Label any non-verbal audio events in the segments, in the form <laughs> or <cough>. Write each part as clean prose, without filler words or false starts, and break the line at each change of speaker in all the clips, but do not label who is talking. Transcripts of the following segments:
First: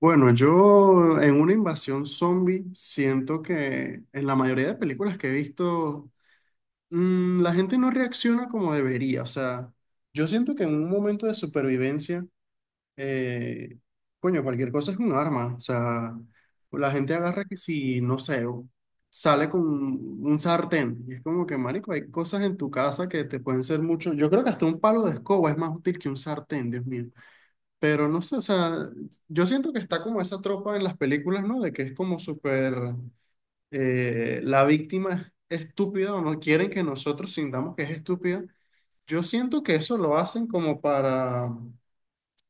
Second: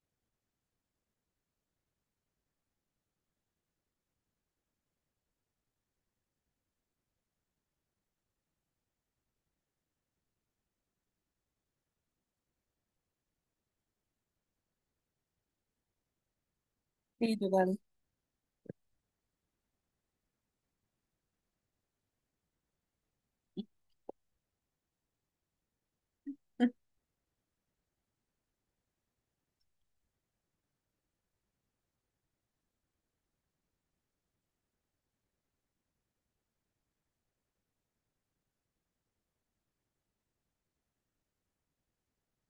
Bueno, yo en una invasión zombie siento que en la mayoría de películas que he visto, la gente no reacciona como debería. O sea, yo siento que en un momento de supervivencia, eh, coño, cualquier cosa es un arma. O sea, la gente
Sí,
agarra que
total.
si, no sé, sale con un sartén. Y es como que, marico, hay cosas en tu casa que te pueden ser mucho. Yo creo que hasta un palo de escoba es más útil que un sartén, Dios mío. Pero no sé, o sea, yo siento que está como esa tropa en las películas, ¿no? De que es como súper, la víctima es estúpida o no quieren que nosotros sintamos que es estúpida. Yo siento que eso lo hacen como para,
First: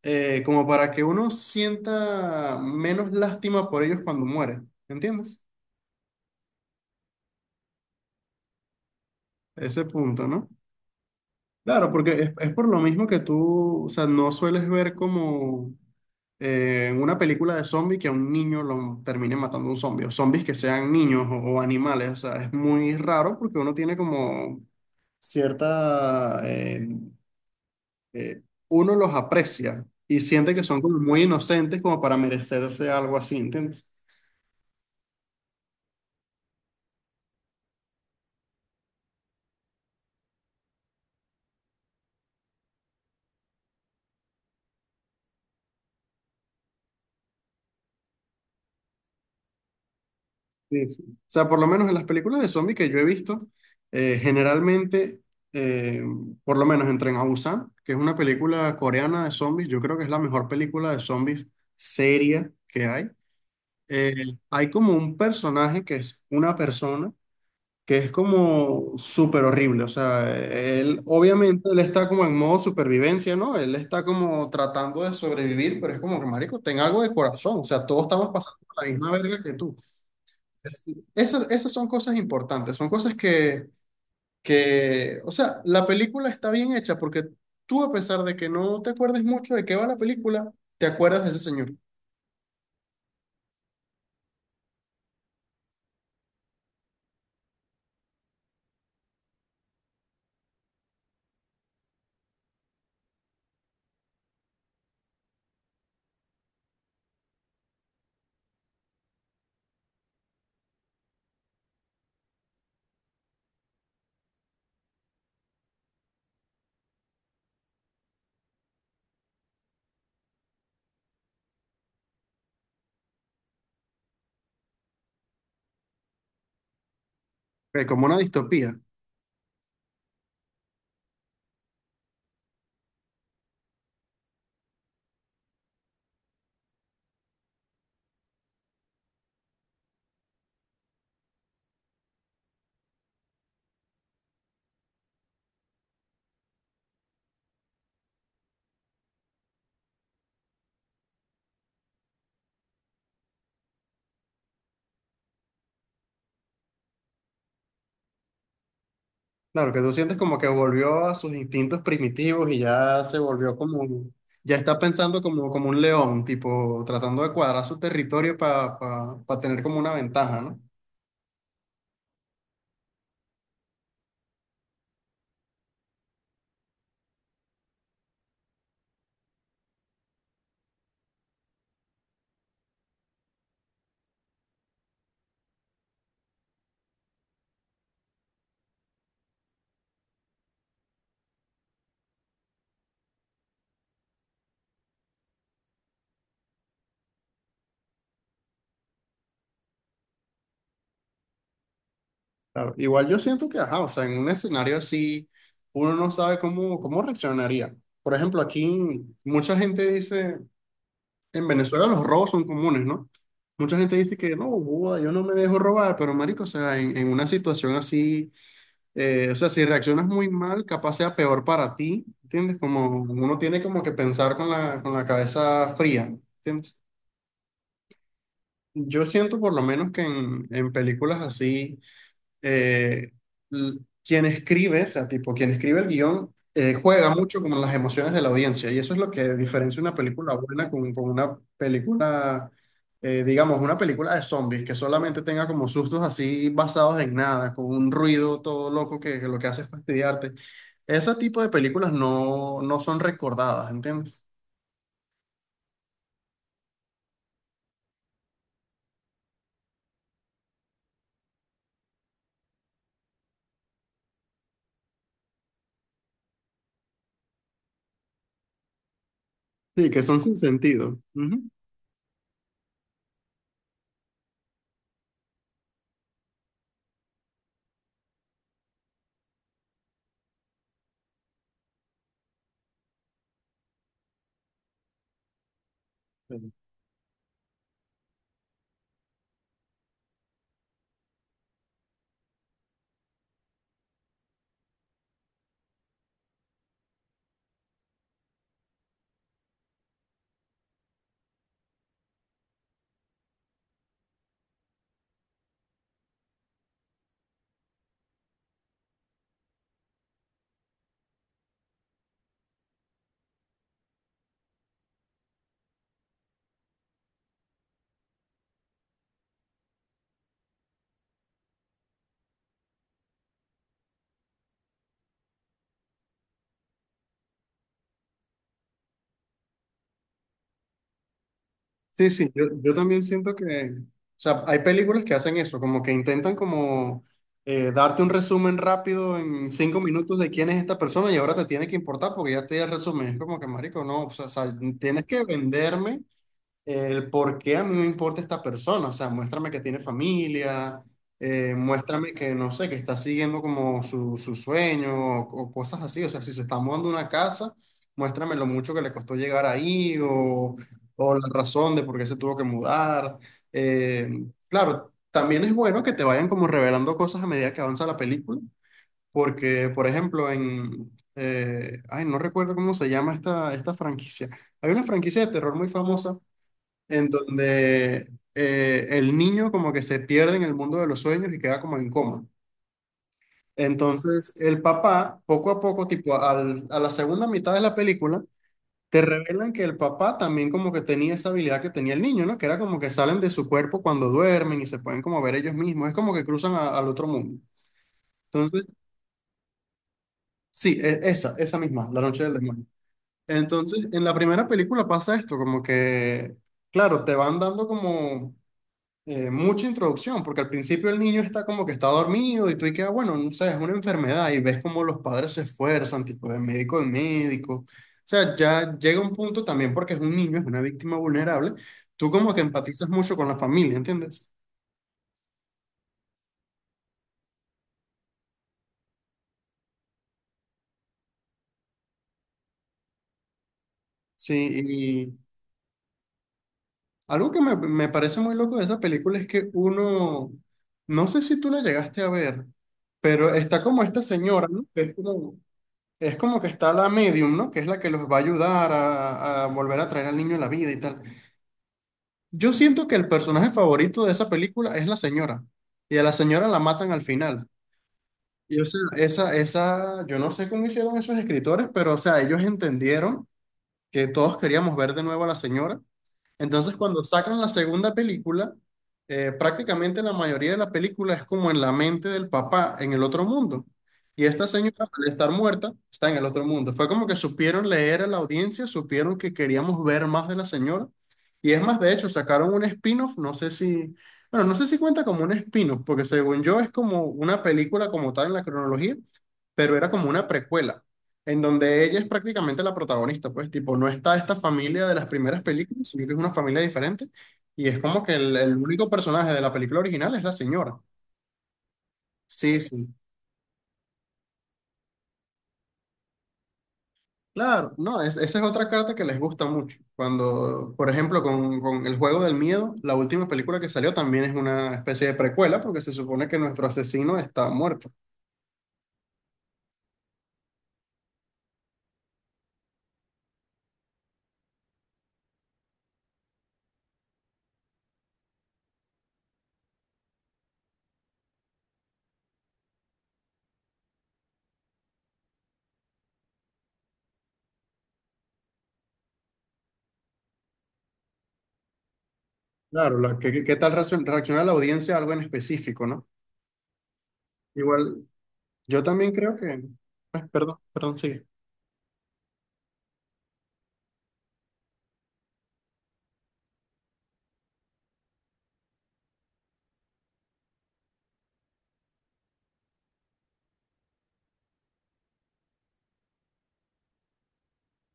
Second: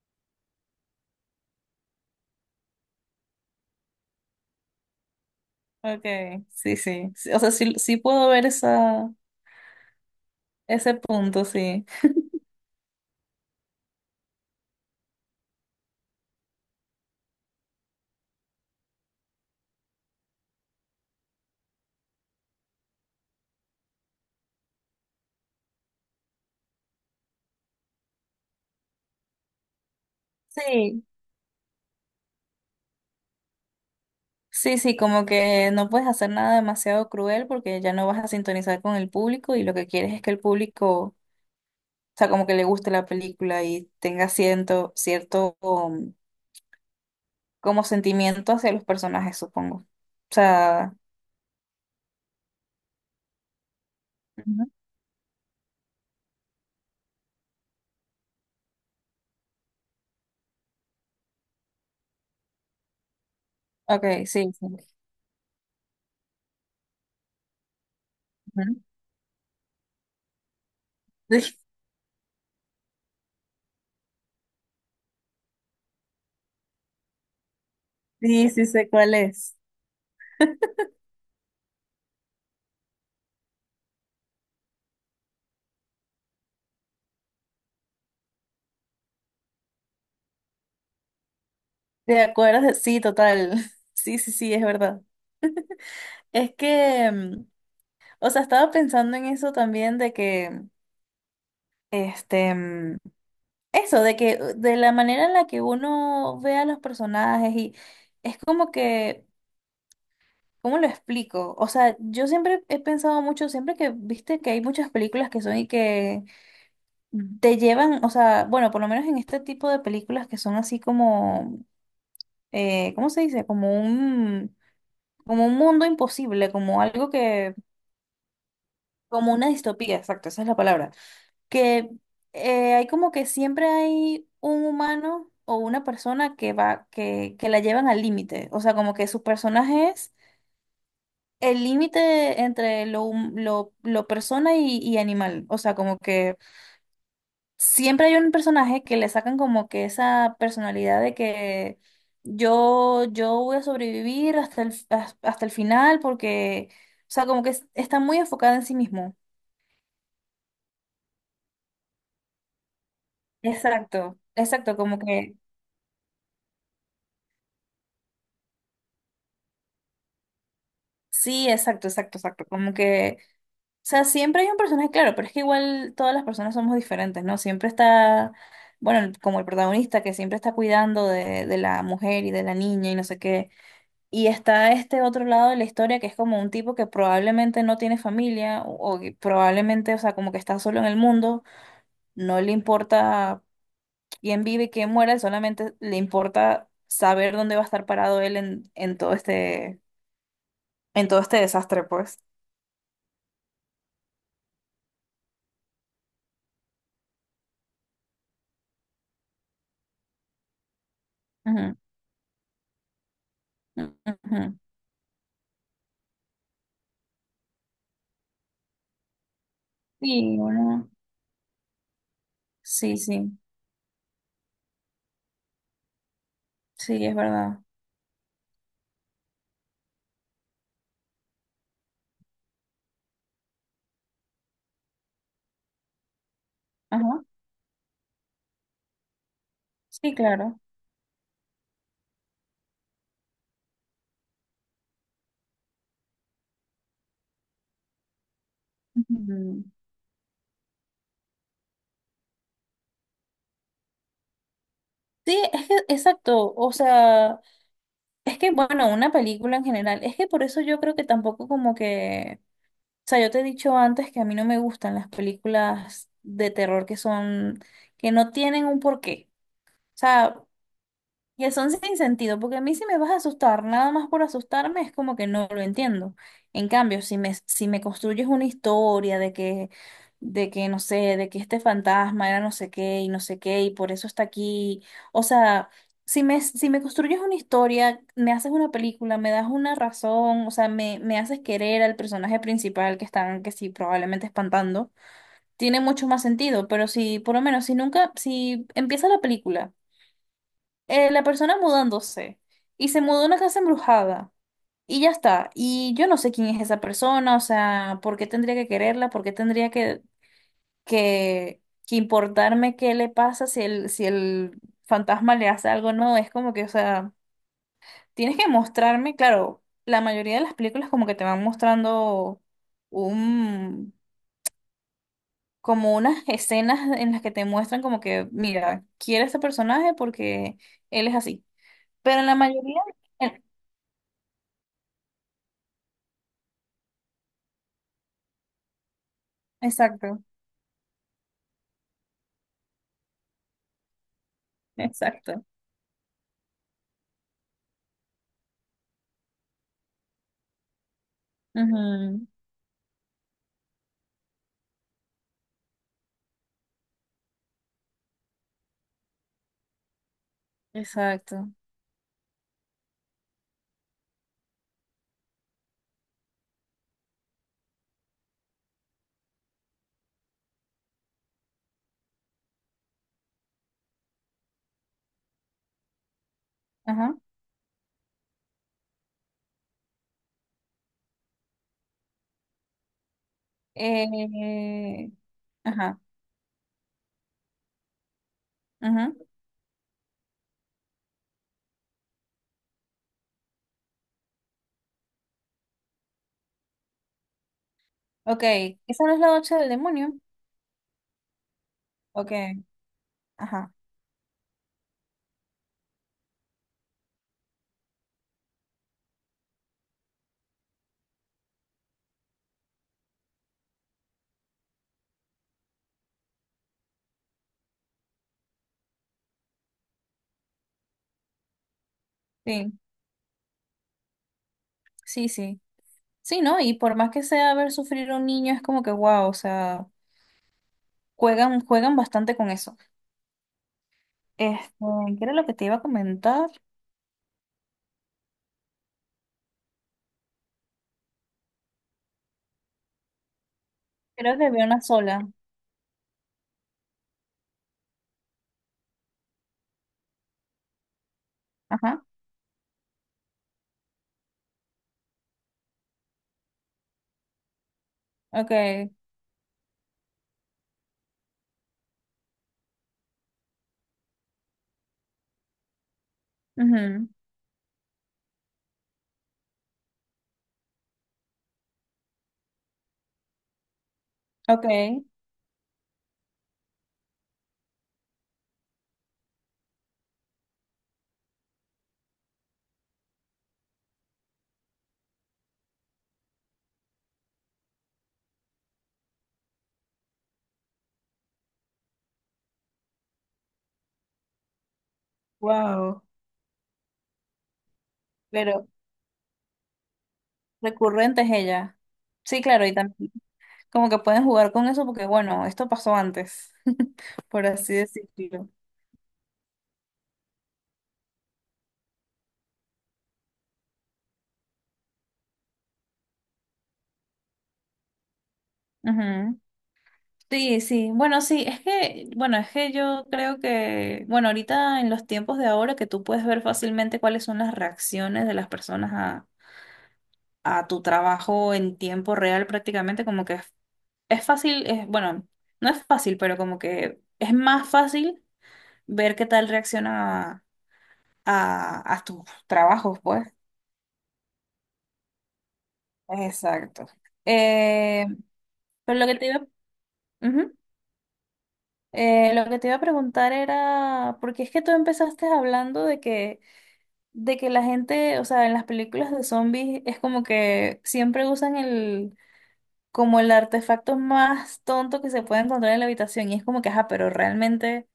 como para que uno sienta menos lástima por ellos cuando muere, ¿entiendes?
Okay, sí, sí. Sí, o sea, sí, sí puedo ver esa,
Ese punto, ¿no?
ese punto, sí.
Claro, porque es por lo mismo que tú, o sea, no sueles ver como en una película de zombie que a un niño lo termine matando un zombie, o zombies que sean niños o animales, o sea, es muy raro porque uno tiene como cierta, eh, uno los aprecia y siente que son como
Sí,
muy inocentes como para merecerse algo así, ¿entiendes?
sí, sí, como que no puedes hacer nada demasiado cruel porque ya no vas a sintonizar con el público y lo que quieres es que el público, o sea, como que le guste la película y tenga cierto como sentimiento hacia los personajes, supongo. O
Sí,
sea,
sí. O sea, por lo menos en las películas de zombies que yo he visto,
ujú,
generalmente, eh, por lo menos en Tren a Busan, que es una película coreana de zombies, yo creo que es la mejor película de zombies seria que hay. Eh,
okay, sí, sí.
Hay
Ujú.
como un personaje que es una persona que es como
<laughs>
súper horrible. O sea, él
Sí,
obviamente él está como en modo supervivencia, ¿no? Él está como tratando de sobrevivir, pero es como que, marico, ten algo de corazón. O sea, todos estamos
sí,
pasando
sí
por
sé
la misma
cuál
verga que
es.
tú. Es- Esas, esas son cosas importantes, son cosas que, o sea, la película está bien hecha porque tú, a pesar de que no te acuerdes mucho de qué va la película, te acuerdas de ese señor.
¿Te acuerdas? Sí, total. <laughs> Sí, sí, sí, es verdad. Es que, o sea, estaba pensando en eso también de que, este, mm, eso, de que, de la manera en la que uno ve a los personajes y es como que, ¿cómo lo explico? O sea, yo siempre he pensado mucho, siempre que, viste que hay muchas películas que son y que te llevan, o sea, bueno, por lo menos en este tipo de películas que son así como, ¿cómo se dice? Como un mundo imposible, como algo que,
Como una distopía.
como una distopía, exacto, esa es la palabra que hay como que siempre hay un humano o una persona que va, que la llevan al límite. O sea, como que su personaje es el límite entre lo persona y animal. O sea, como que siempre hay un personaje que le sacan como que esa personalidad de que yo voy a sobrevivir hasta hasta el final porque, o sea, como que está muy enfocada en sí mismo.
Claro, que tú sientes como que volvió a sus instintos primitivos y ya se volvió como,
Exacto,
ya
exacto,
está
como
pensando
que
como, como un león, tipo, tratando de cuadrar su territorio para tener como una ventaja, ¿no?
sí, exacto, exacto, exacto. Como que, o sea, siempre hay un personaje, claro, pero es que igual todas las personas somos diferentes, ¿no? Siempre está, bueno, como el protagonista que siempre está cuidando de la mujer y de la niña y no sé qué. Y está este otro lado de la historia que es como un tipo que probablemente no tiene familia o que probablemente, o sea, como que está solo en el mundo, no le importa quién vive y quién muere, solamente le importa saber dónde va a estar parado él en todo este desastre, pues.
Claro, igual yo siento que, ajá, o sea, en un escenario así, uno no sabe cómo, cómo reaccionaría. Por ejemplo, aquí mucha gente dice, en Venezuela los robos son comunes, ¿no? Mucha gente dice que no,
Ujú.
boda, yo no me dejo robar, pero marico, o sea, en una situación así, o sea, si reaccionas muy
Sí,
mal,
bueno,
capaz sea peor para ti, ¿entiendes?
sí,
Como uno
sí,
tiene como que pensar con la cabeza fría, ¿entiendes?
sí, es verdad.
Yo siento por lo menos que en películas así eh, l- quien escribe, o sea, tipo, quien escribe el guión, juega
Ajá,
mucho con las emociones de la audiencia y eso es lo que diferencia una
sí,
película
claro.
buena con una película, digamos, una película de zombies que solamente tenga como sustos así basados en nada, con un ruido todo loco que lo que hace
Ujú.
es fastidiarte. Ese tipo de películas no, no son recordadas, ¿entiendes?
Sí, es que, exacto, o sea, es que, bueno, una película en general, es que por eso yo creo que tampoco como que, o sea, yo te he dicho antes que a mí no me gustan las películas de terror que son, que no tienen un porqué.
Sí,
O
que son
sea,
sin sentido.
que son sin sentido, porque a mí si me vas a asustar, nada más por asustarme, es como que no lo entiendo. En cambio, si me, si me construyes una historia de que, no sé, de que este fantasma era no sé qué y no sé qué y por eso está aquí, o sea, si me, si me construyes una historia, me haces una película, me das una razón, o sea, me haces querer al personaje principal que están, que sí, probablemente espantando, tiene mucho más sentido, pero si, por lo menos, si nunca, si empieza la película la persona mudándose y se mudó a una casa embrujada y ya está. Y yo no sé quién es esa persona, o sea, ¿por qué tendría que quererla? ¿Por qué tendría que, que importarme qué le pasa si el, si el fantasma le hace algo? No, es como que, o sea, tienes que mostrarme, claro, la mayoría de las películas como que te van mostrando un... como unas escenas en las que te muestran como que, mira, quiere a este personaje porque él es así.
Sí,
Pero en
sí,
la
yo
mayoría...
también siento
En
que, o sea, hay películas que hacen eso, como que intentan como darte un resumen rápido en 5 minutos
exacto,
de quién es esta persona y ahora te tiene que importar porque ya te di el resumen. Es como que, marico, no, o sea, tienes que
exacto.
venderme el por qué a mí me importa esta persona, o sea, muéstrame que tiene familia, muéstrame
Ujú,
que, no sé, que está siguiendo como su sueño o cosas así, o sea, si se está mudando una casa, muéstrame lo mucho que le costó llegar ahí o la
exacto.
razón de por qué se tuvo que mudar. Eh, claro, también es bueno que te vayan como revelando cosas a medida que avanza la película, porque, por ejemplo, ay, no recuerdo cómo se llama esta, esta franquicia. Hay una franquicia de terror muy famosa en
Ajá.
donde el niño como que se pierde en el mundo de los sueños y queda como en coma. Entonces, el
Eh,
papá, poco a poco,
ajá,
tipo a la segunda mitad de la película, te
ujú.
revelan que el papá también como que tenía esa habilidad que tenía el niño, ¿no? Que era como que salen de su cuerpo cuando duermen y se pueden como ver ellos mismos. Es como que cruzan al otro mundo.
Ok.
Entonces,
¿Esa no es La Noche del Demonio?
sí, esa, esa misma, La Noche
Ok.
del Demonio.
Ajá.
Entonces, en la primera película pasa esto, como que, claro, te van dando como mucha introducción, porque al principio el niño está como que está dormido y tú y queda bueno, no sé, es una enfermedad y ves como los padres se esfuerzan, tipo de médico en médico. O sea, ya llega un punto también porque es un niño, es una víctima vulnerable, tú como que
Sí,
empatizas mucho con la familia, ¿entiendes?
sí, sí. Sí, ¿no? Y por más que sea ver sufrir a un niño, es como que wow, o sea, juegan, juegan bastante con eso.
Sí,
Este,
y
¿qué era lo que te iba a comentar?
algo que me parece muy loco de esa película es que uno, no sé si tú la llegaste a ver, pero está como esta
Creo
señora,
que vi
¿no?
una
Que es
sola.
como, es como que está la medium, ¿no? Que es la que los va a ayudar a volver a traer al niño a la vida y tal.
Ajá.
Yo siento que el personaje favorito de esa película es la señora. Y a la señora la matan al final.
Ok.
Y o sea, esa, yo no sé cómo hicieron esos escritores, pero o sea, ellos entendieron que todos queríamos ver de nuevo a la señora entonces, cuando
Ujú,
sacan la segunda película, prácticamente la mayoría de la película es como en la mente del papá en el otro mundo. Y esta señora,
ok.
al estar muerta, está en el otro mundo. Fue como que supieron leer a la audiencia, supieron que queríamos ver más de la señora. Y es más, de hecho, sacaron un spin-off, no sé si, bueno, no sé si cuenta como un spin-off, porque según yo es como una película como tal en la cronología, pero era como una precuela en donde ella es prácticamente la protagonista, pues, tipo, no está esta familia de las primeras películas,
Wow.
sino que es una familia diferente, y es como que el
Pero
único personaje de la película original es la señora.
recurrente es ella. Sí,
Sí,
claro, y
sí.
también. Como que pueden jugar con eso porque, bueno, esto pasó antes, <laughs> por
Claro,
así
no, esa es
decirlo.
otra carta que les gusta mucho. Cuando, por ejemplo, con El Juego del Miedo, la última película que salió también es una especie de precuela, porque se supone que nuestro asesino está muerto.
Ujú. Sí, sí, bueno, sí, es que, bueno, es que yo creo que, bueno, ahorita en los tiempos de ahora que tú puedes ver fácilmente cuáles son las reacciones de las personas a tu trabajo en tiempo real prácticamente, como que es fácil, es, bueno, no es fácil, pero como que es más fácil ver qué tal reacciona a tus
Claro,
trabajos,
la,
pues.
¿qué tal reacciona la audiencia a algo en específico, ¿no?
Exacto.
Igual,
Eh,
yo
pero lo
también
que te
creo
iba
que...
a ujú.
perdón, perdón, sigue.
Lo que te iba a preguntar era, porque es que tú empezaste hablando de que la gente, o sea, en las películas de zombies es como que siempre usan el, como el artefacto más tonto que se puede encontrar en la habitación y es como que, ajá, pero realmente,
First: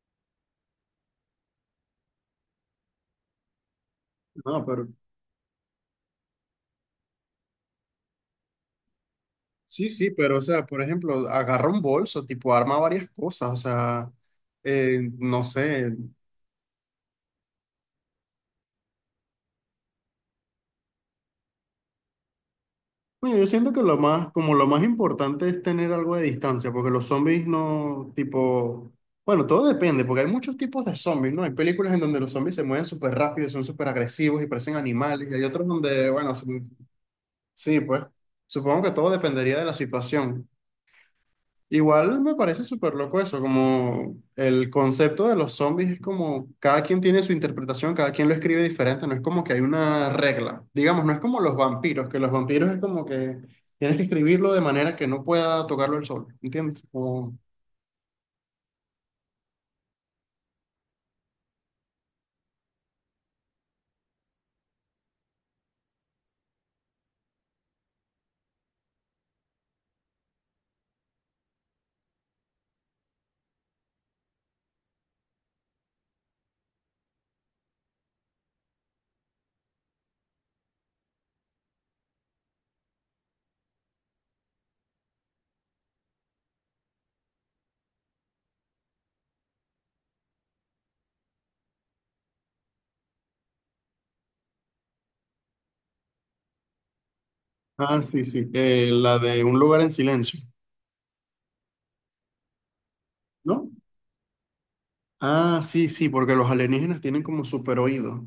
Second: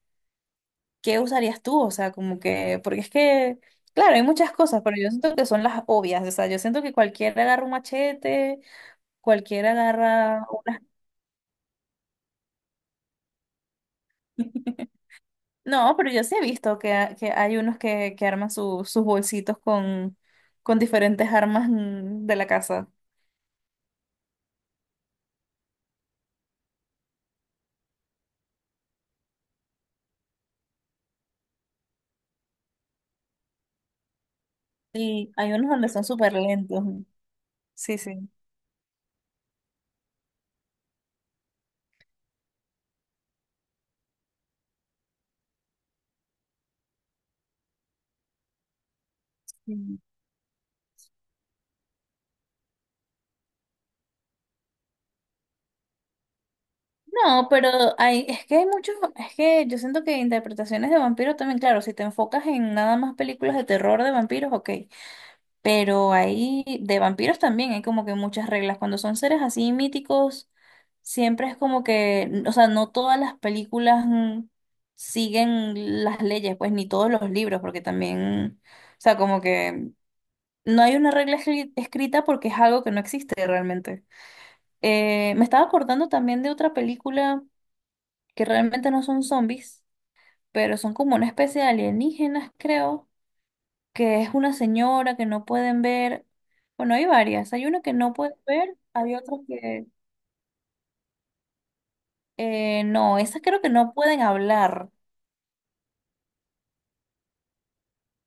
¿qué usarías tú? O sea, como que, porque es que, claro, hay muchas
No,
cosas,
pero
pero yo siento que son las obvias, o sea, yo siento que cualquiera agarra un machete, cualquiera
sí, sí, pero o
agarra...
sea, por ejemplo, agarra un bolso, tipo arma varias cosas, o sea,
<laughs>
no
No,
sé.
pero yo sí he visto que, que hay unos que arman sus bolsitos con diferentes armas de la casa.
Bueno, yo siento que lo más, como lo más importante es tener algo de distancia, porque los zombies no, tipo, bueno, todo depende, porque hay muchos tipos de zombies, ¿no? Hay películas en donde los zombies se mueven súper rápido, y son súper agresivos y parecen animales,
Sí,
y hay
hay
otros
unos donde son
donde,
súper
bueno, sí,
lentos.
sí,
Sí,
pues,
sí.
supongo que todo dependería de la situación. Igual me parece súper loco eso, como el concepto de los zombies es como cada quien tiene su interpretación, cada quien lo escribe diferente, no es como que hay
Sí.
una regla. Digamos, no es como los vampiros, que los vampiros es como que tienes que escribirlo de manera que no pueda tocarlo el sol, ¿entiendes? Como...
No, pero hay, es que hay muchos, es que yo siento que interpretaciones de vampiros también, claro, si te enfocas en nada más películas de terror de vampiros, ok. Pero ahí de vampiros también hay como que muchas reglas. Cuando son seres así míticos, siempre es como que, o sea, no todas las películas siguen las leyes, pues ni todos los libros, porque también, o sea, como que no hay una regla escrita porque es algo que no existe realmente. Me estaba acordando también de otra película que realmente no son zombies, pero son como una especie de alienígenas, creo que es una señora que no pueden ver. Bueno, hay varias. Hay una que
Ah,
no
sí,
pueden
sí,
ver, hay
la
otras
de un lugar
que
en silencio,
no, esas creo que
¿no?
no pueden hablar.
Ah, sí, sí, porque los alienígenas tienen como super oído.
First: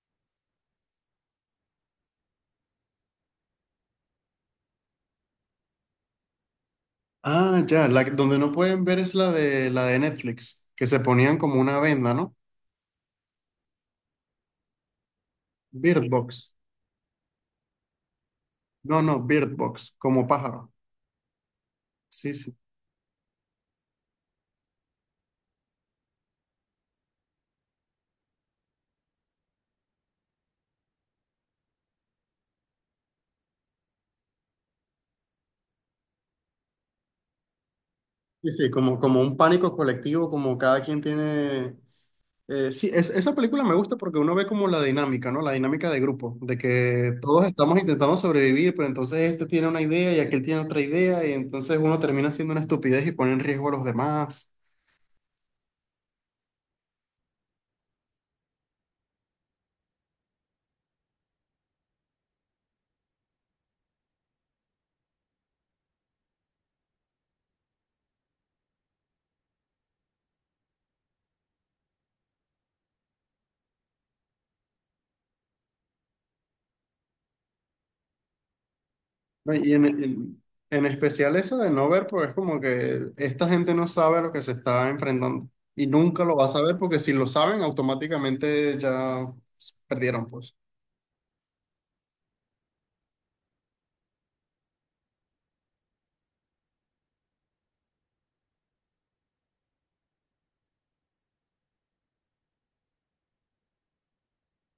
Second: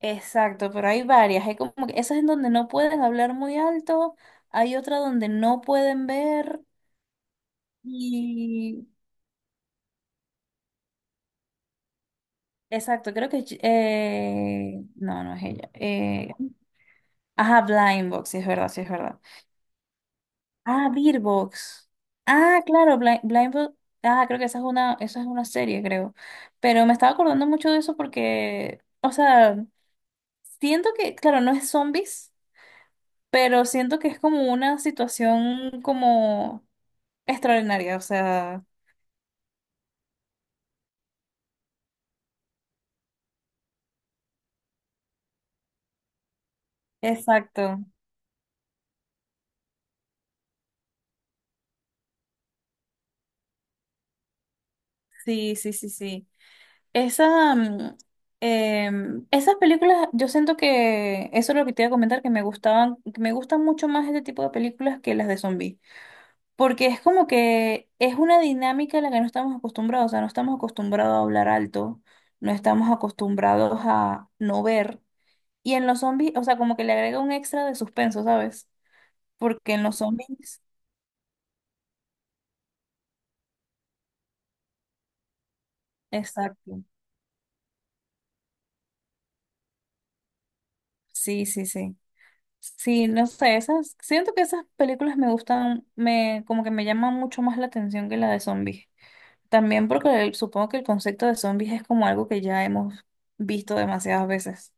Exacto, pero hay varias. Hay como que esas en donde no pueden hablar muy alto, hay otra donde no pueden ver
Ah, ya, donde no pueden
y
ver es la de Netflix, que se ponían como una venda, ¿no?
exacto, creo que no, no es ella.
Bird Box.
Ajá, Blind Box, sí es verdad, sí es
No,
verdad.
no, Bird Box, como pájaro.
Ah, Beerbox.
Sí, sí.
Ah, claro, Blindfold- ah, creo que esa es una serie, creo. Pero me estaba acordando mucho de eso porque, o sea, siento que, claro, no es zombies, pero siento que es como una situación como extraordinaria, o
Sí,
sea,
sí, como, como un pánico colectivo, como cada quien tiene... sí, esa película me gusta porque uno ve como la dinámica, ¿no? La dinámica de grupo, de que todos estamos
exacto.
intentando sobrevivir, pero entonces este tiene una idea y aquel tiene otra idea, y entonces uno termina haciendo una estupidez y pone en riesgo a los demás.
Sí, sí, sí, sí. Esa, esas películas, yo siento que eso es lo que te iba a comentar, que me gustaban, que me gustan mucho más este tipo de películas que las de zombies. Porque es como que es una dinámica a la que no estamos acostumbrados, o sea, no estamos acostumbrados a hablar alto, no estamos acostumbrados a no ver. Y en los zombies, o sea, como que le agrega un extra de suspenso, ¿sabes?
¿No?
Porque
Y
en los zombies,
en especial esa de no ver, porque es como que esta gente no sabe a lo que se está enfrentando y nunca lo va a saber
exacto.
porque si lo saben, automáticamente ya perdieron, pues.
Sí, sí, sí. Sí, no sé, esas, siento que esas películas me gustan, me, como que me llaman mucho más la atención que la de zombies. También porque supongo que el concepto de zombies es como algo que ya hemos visto demasiadas veces.